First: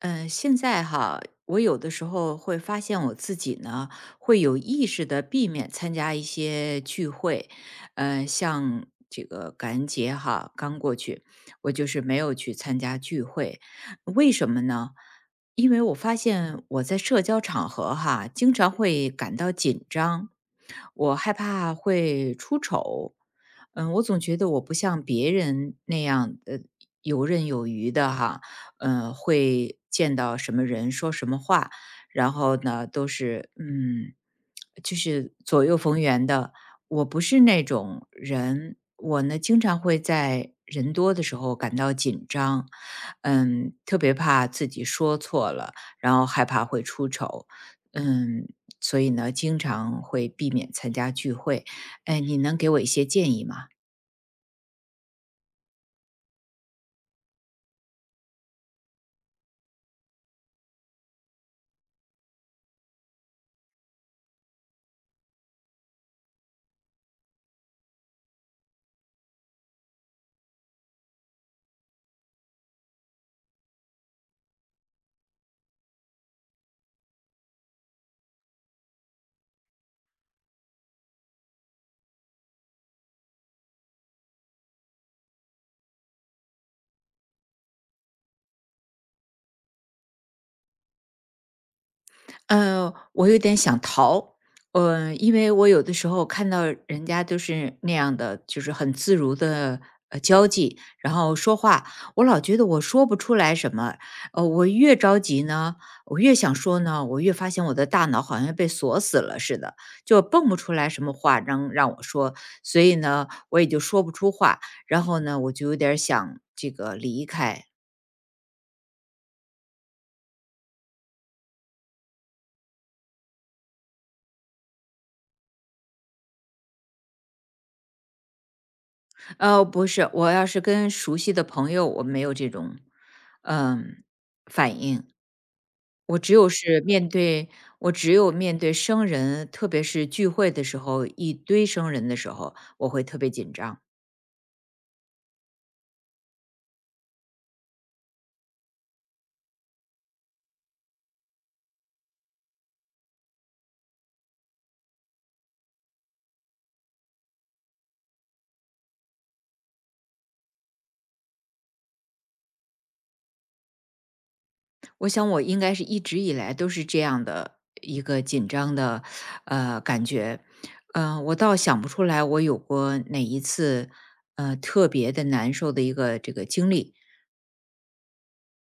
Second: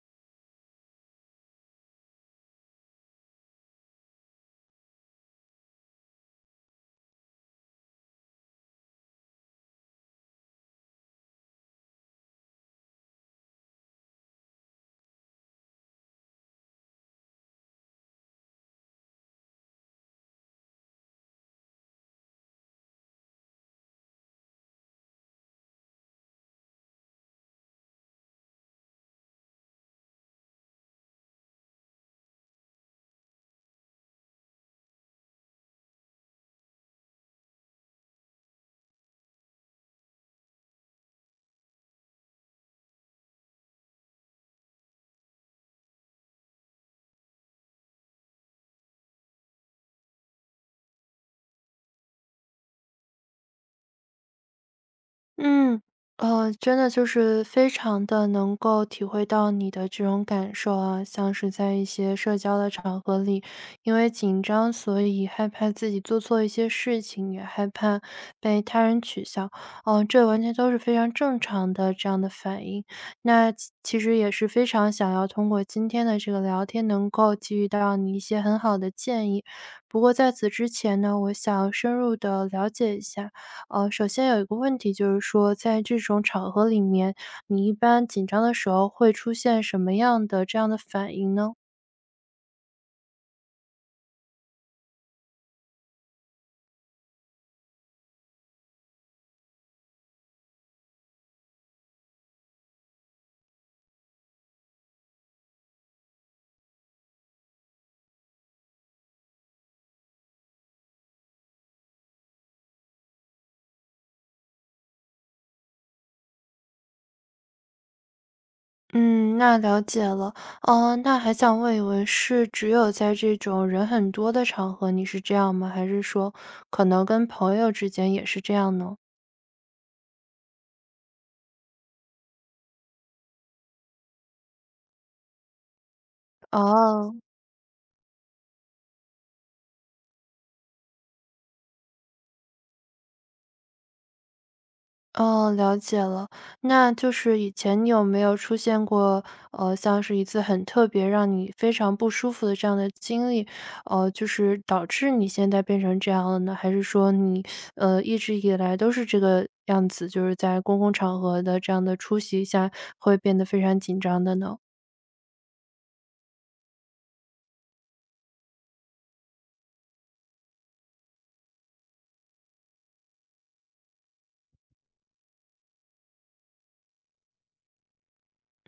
嗯，现在哈，我有的时候会发现我自己呢，会有意识的避免参加一些聚会，像这个感恩节哈，刚过去，我就是没有去参加聚会，为什么呢？因为我发现我在社交场合哈，经常会感到紧张，我害怕会出丑，我总觉得我不像别人那样游刃有余的哈，会见到什么人，说什么话，然后呢，都是就是左右逢源的。我不是那种人，我呢经常会在人多的时候感到紧张，特别怕自己说错了，然后害怕会出丑，嗯，所以呢，经常会避免参加聚会。哎，你能给我一些建议吗？嗯，真的就是非常的能够体会到你的这种感受啊，像是在一些社交的场合里，因为紧张，所以害怕自己做错一些事情，也害怕被他人取笑，这完全都是非常正常的这样的反应。那其实也是非常想要通过今天的这个聊天，能够给予到你一些很好的建议。不过在此之前呢，我想深入的了解一下。首先有一个问题就是说，在这种场合里面，你一般紧张的时候会出现什么样的这样的反应呢？我有点想逃。因为我有的时候看到人家都是那样的，就是很自如的交际，然后说话，我老觉得我说不出来什么。我越着急呢，我越想说呢，我越发现我的大脑好像被锁死了似的，就蹦不出来什么话能让我说，所以呢，我也就说不出话。然后呢，我就有点儿想这个离开。嗯，那了解了。哦，那还想问一问，是只有在这种人很多的场合你是这样吗？还是说可能跟朋友之间也是这样呢？不是，我要是跟熟悉的朋友，我没有这种，嗯，反应。我只有是面哦，对，我只有面对生人，特别是聚会的时候，一堆生人的时候，我会特别紧张。哦，了解了。那就是以前你有没有出现过，像是一次很特别让你非常不舒服的这样的经历，就是导致你现在变成这样了呢？还是说你，一直以来都是这个样子，就是在公共场合的这样的出席下会变得非常紧张的呢？我想我应该是一直以来都是这样的一个紧张的，感觉。我倒想不出来我有过哪一次，特别的难受的一个这个经历。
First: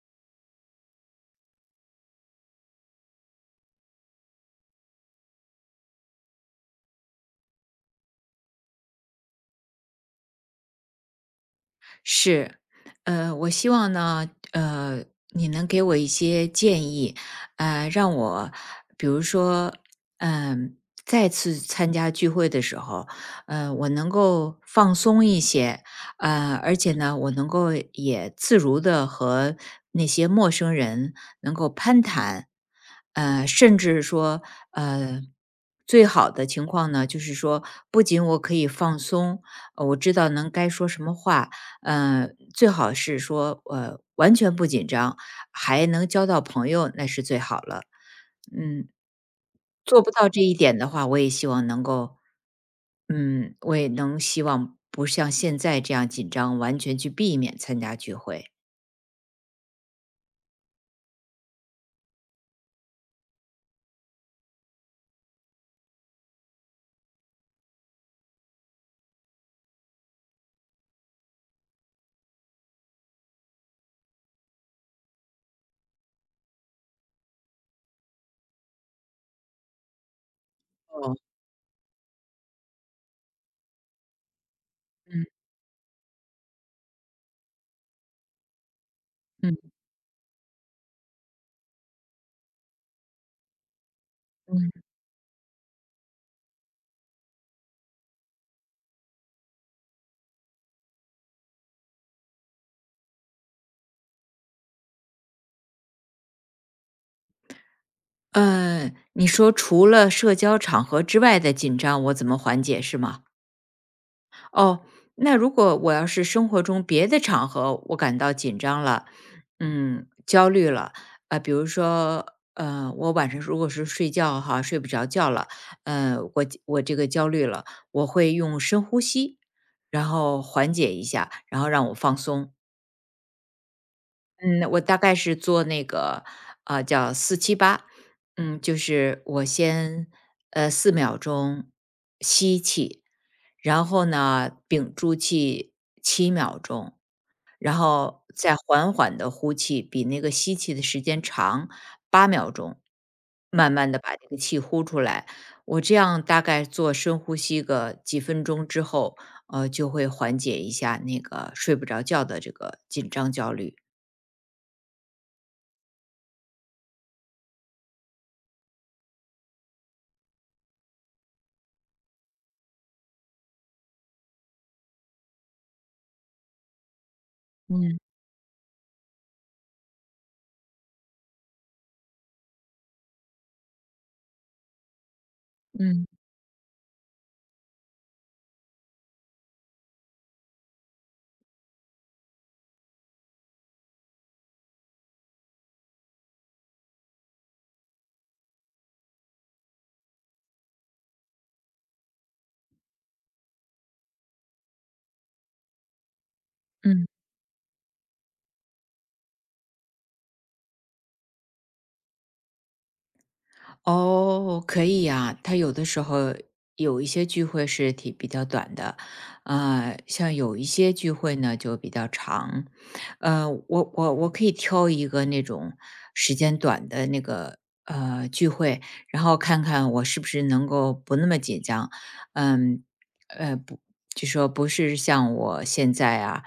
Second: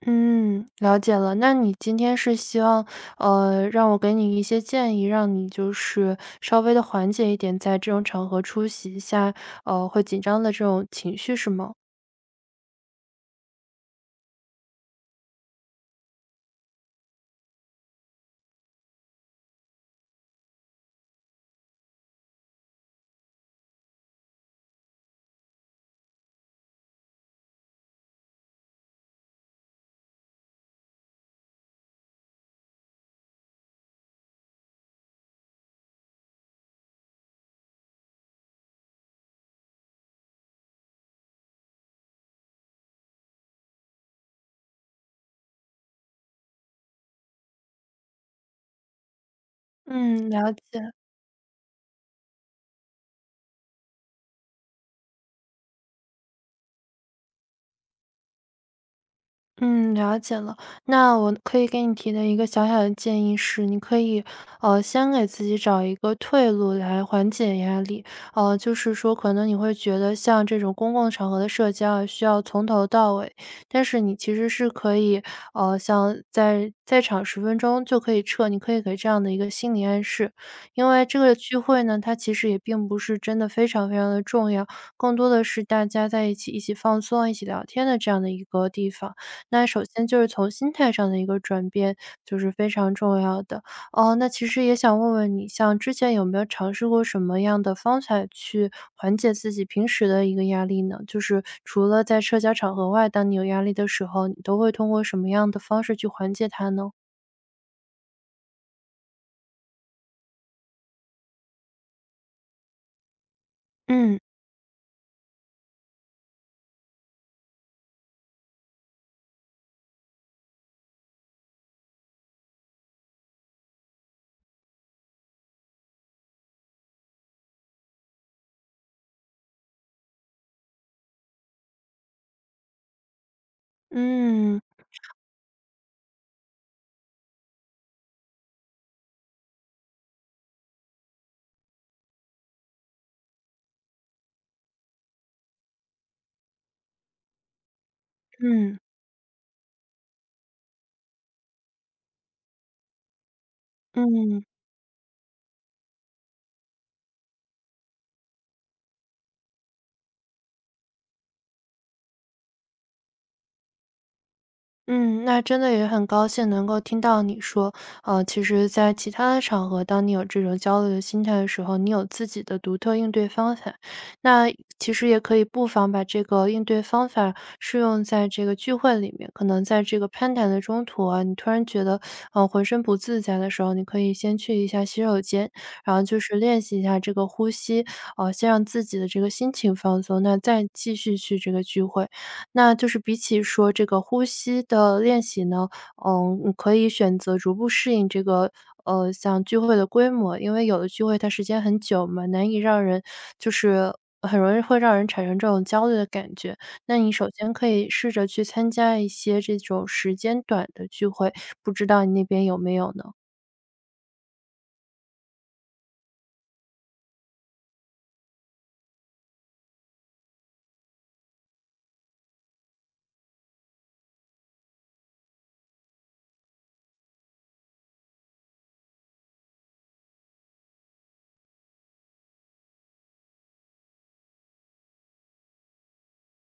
嗯，了解了。那你今天是希望，让我给你一些建议，让你就是稍微的缓解一点在这种场合出席一下，会紧张的这种情绪是吗？是，我希望呢，你能给我一些建议，让我，比如说，嗯、再次参加聚会的时候，我能够放松一些，而且呢，我能够也自如的和那些陌生人能够攀谈，甚至说，呃。最好的情况呢，就是说，不仅我可以放松，我知道能该说什么话，呃，最好是说，完全不紧张，还能交到朋友，那是最好了。嗯，做不到嗯，这了一点的解。话，我也希望能够，我也能希望不像现在这样紧张，完全去避免参加聚会。嗯，了解了。那我可以给你提的一个小小的建议是，你可以，先给自己找一个退路来缓解压力。就是说，可能你会觉得像这种公共场合的社交啊需要从头到尾，但是你其实是可以，像在场10分钟就可以撤，你可以给这样的一个心理暗示。因为哦，这个聚会呢，它其实也并不是真的非常非常的重要，更多嗯的是大家在一起一起放松、一起聊天的这样的一个地方。嗯那首先就是从心态上的一个转变，就是非常重要的。哦，那其嗯，实也想问问你，像之前有没有尝试过什么样的方法去缓解自己平时的一个压力呢？就是除了在社交场合外，当你有压力的时候，你都会通过什么样的方式去缓解它呢？你说除了社交场合之外的紧张，我怎么缓解是吗？嗯，哦，那如果我要是生活中别的场合我感到紧张了，焦虑了，比如说，我晚上如果是睡觉哈，睡不着觉了，我这个焦虑了，我会用深呼吸，然后缓解一下，然后让我放松。嗯，嗯，我大概是做那个，啊，叫4-7-8，就是我先，4秒钟吸气，然后呢，屏住气7秒钟，然后再嗯，缓缓的呼气，比那个吸气的时间长8秒钟，慢慢的把这个嗯。气呼出来。我这样大概做深呼吸个几分钟之后，就会缓解一下那个睡不着觉的这个紧张焦虑。嗯，那真的也很高兴能够听到你说，其实在其他的场合，当你有这种焦虑的心态的时候，你有自己的独特应对方法。那其实也可以不妨把这个应对方法适嗯。用在这个聚会里面。可能在这个攀谈的中途啊，你突然觉得，浑身不自在的时候，你可以先去一下洗手间，然后嗯就是练习一下这个呼吸，先让自己的这个心情放松，那再继续去这个聚会。那就是比起说这个呼吸的练习呢，嗯，你可以选择逐步适应这个，像聚会的规模，因为有的聚会它时间很久嘛，难以让人就是很容易会让人产生这种焦虑的感觉。那嗯。你首先可以试着去参加一些这种时间短的聚会，不知道你那边有没有呢？哦，可以呀，他有的时候有一些聚会是挺比较短的，像有一些聚会呢就比较长，我可以挑一个那种时间短的那个聚会，然后看看我是不是能够不那么紧张，嗯，呃，不，就说不是像我现在啊，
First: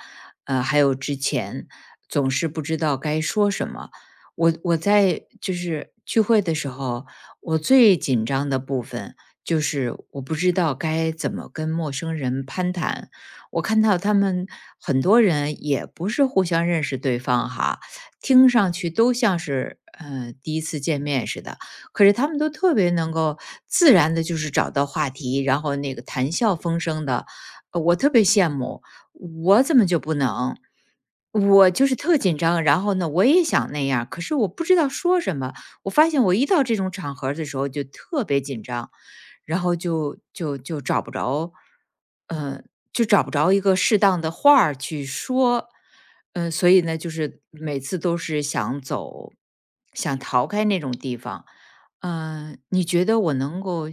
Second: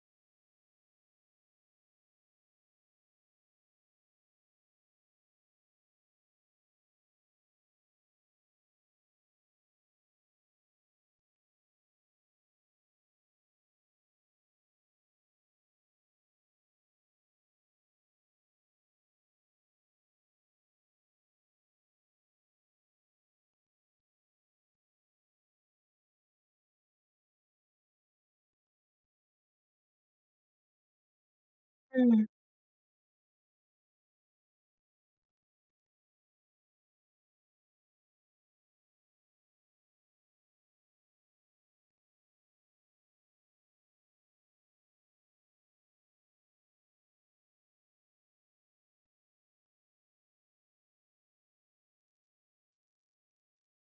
还有之前总是不知道该说什么，我在就是聚会的时候。我最紧张的部分就是我不知道该怎么跟陌生人攀谈。我看到他们很多人也不是互相认识对方哈，听上去都像是第一次见面似的，可是他们都特别能够自然的，就是找到话题，然后那个谈笑风生的，我特别羡慕。我怎么就不能？我就是特嗯。紧张，然后呢，我也想那样，可是我不知道说什么。我发现我一到这种场合的时候就特别紧张，然后就找不着，嗯，就找不着一个适当的话儿去说，所以呢，就是每次都是想走，想逃开那种地方。你觉得我能够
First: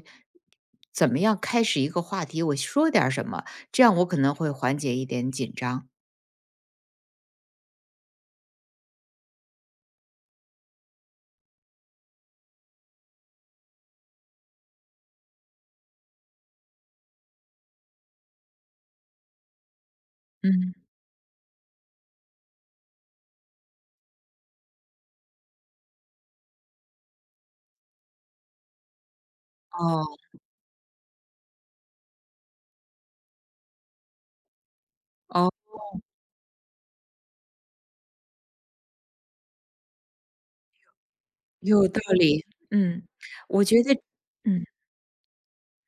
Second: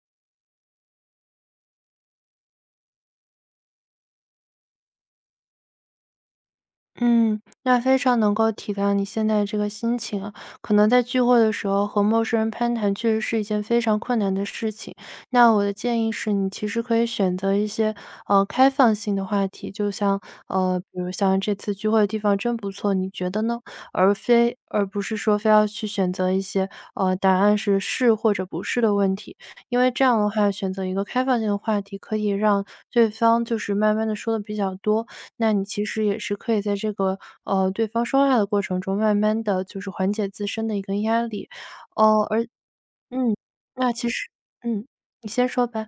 怎么样开始一个话题？我说点儿什么，这样我可能会缓解一点紧张。嗯，那非常能够体谅你现在这个心情啊。可能在聚会的时候和陌生人攀谈，确实是一件非常困难的事情。那我的建议是你其实可以选择一些开放性的话题，就像嗯，比如像这次聚会的地方真不错，你觉得呢？而不是说非要去选择一些答案是是或者不是的问题，因为这哦样的话选择一个开放性的话题，可以让对方就是慢慢的说的比较多，哦，那你其实也是可以在这个，对方说话的过程中，慢慢的就是缓解自身的一个压力。有道哦。理。嗯，嗯，我觉那得，其实嗯。嗯，你先说吧。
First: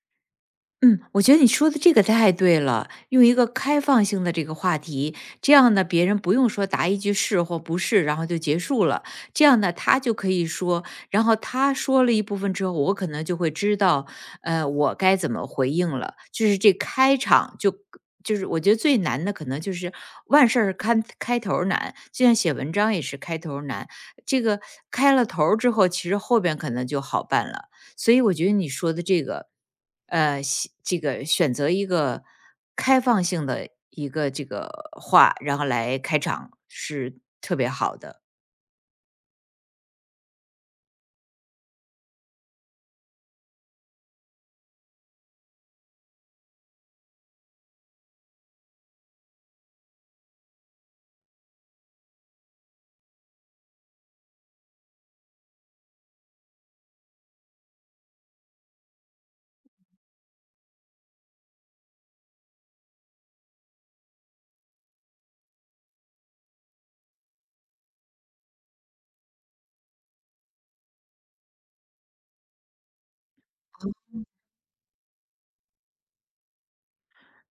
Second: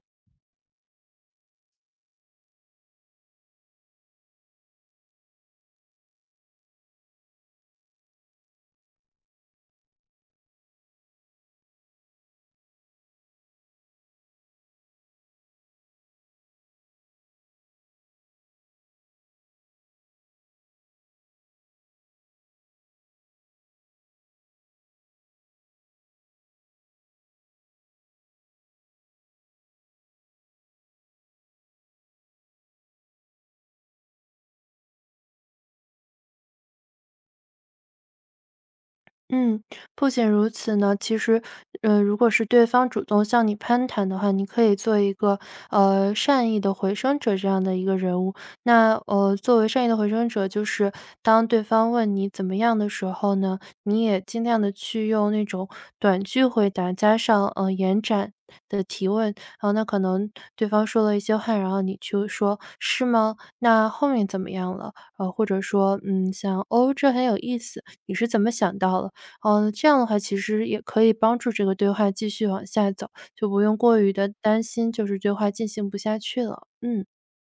嗯，我觉得你说的这个太对了，用一个开放性的这个话题，这样呢，别人不用说答一句是或不是，然后就结束了。这样呢，他就可以说，然后他说了一部分之后，我可能就会知道，我该怎么回应了。就是这开场就是我觉得最难的可能就是万事儿开头儿难，就像写文章也是开头儿难。这个开了头儿之后，其实后边可能就好办了。所以我觉得你说的这个，这个选择一个开放性的一个这个话，然后来开场是特别好的。嗯，不仅如此呢，其实，如果是对方主动向你攀谈的话，你可以做一个善意的回声者这样的一个人物。那作为善意的回声者，就是当对方问你怎么样的时候呢，你也尽量的去用那种短句回答加上延展。的提问，然后那可能对方说了一些话，然后你去说是吗？那后面怎么样了？或者说，嗯，像哦，这很有意思，你是怎么想到了？哦，这样的话其实也可以帮助这个对话继续往下走，就不用过于的担心，就是对话进行不下去了。嗯，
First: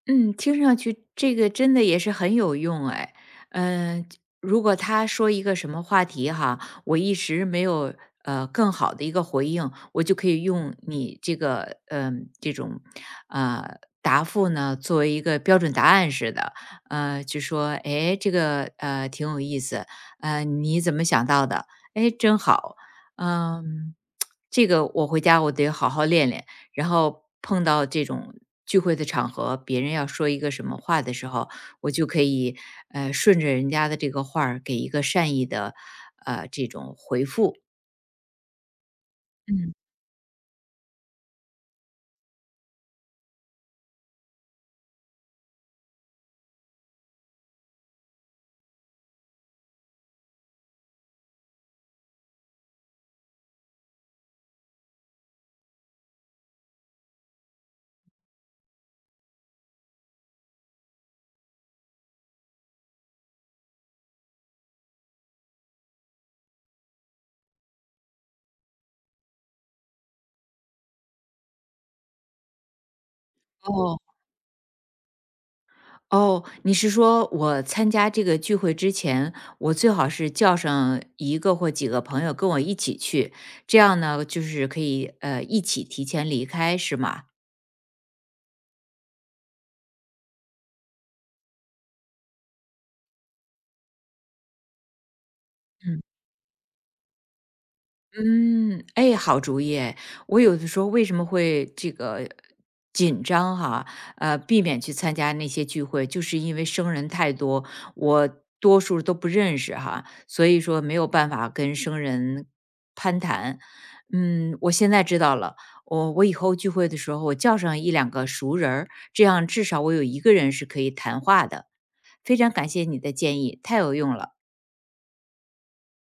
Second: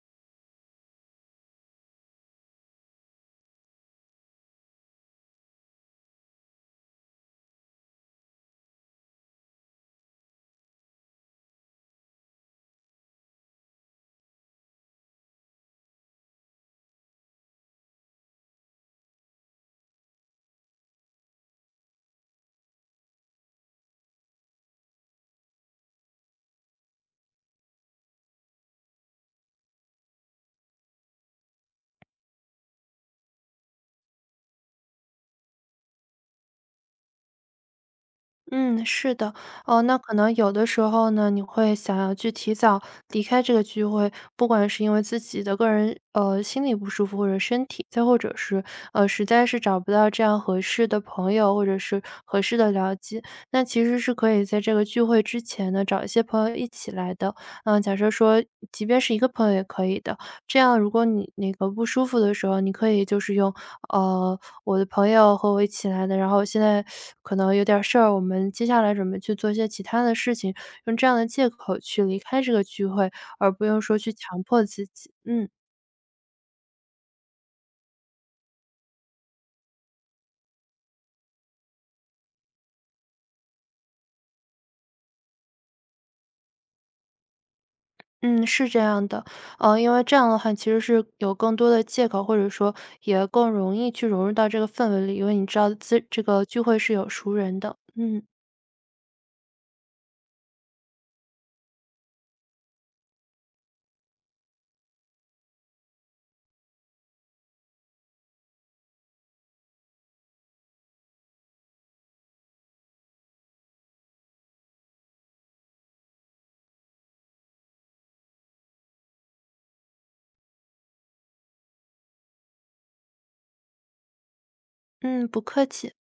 嗯，听上去这个真的也是很有用哎。嗯、如果他说一个什么话题哈，我一时没有更好的一个回应，我就可以用你这个这种答复呢作为一个标准答案似的，就说哎这个挺有意思，你怎么想到的？哎，真好，嗯、这个我回家我得好好练练。然后碰到这种聚会的场合，别人要说一个什么话的时候，我就可以顺着人家的这个话儿给一个善意的这种回复。嗯，是的。嗯，哦，那可能有的时候呢，你会想要去提早离开这个聚会，不管是因为自己的个人，心理不舒服或者身体，再或者是，实在是找不到这样合适的朋友或者是合适的聊机，那其实是可以在这个聚会之前呢，找一些朋友一起来的。嗯，假设说即便是一个朋友也可以的，这样如果你那个不舒服的时候，你可以就是用呃，我的朋友和我一起来的，然后现在可能有点儿事儿，我们接下来准备去做一些其他的事情，用这样的借口去离开这个聚会，而不用说哦去强迫自己。嗯哦，你是说我参加这个聚会之前，我最好是叫上一个或几个朋友跟我一起去，这样呢，就是可以一起提前离开，是吗？嗯，是这样的。因为这样的话其实是有更多的借口，或者说也更容易去融入到这个氛围里，因为你知道自这个聚会是有熟人的。嗯嗯，哎，好主意哎我有的时候为什么会这个紧张哈？避免去参加那些聚会，就是因为生人太多，我多数都不认识哈，所以说没有办法跟生人攀谈。嗯，我现在知道了，我以后聚会的时候，我叫上1两个熟人儿这样至少我有一个人是可以谈话的。非常感谢你的建议，太有用了。嗯，不客气。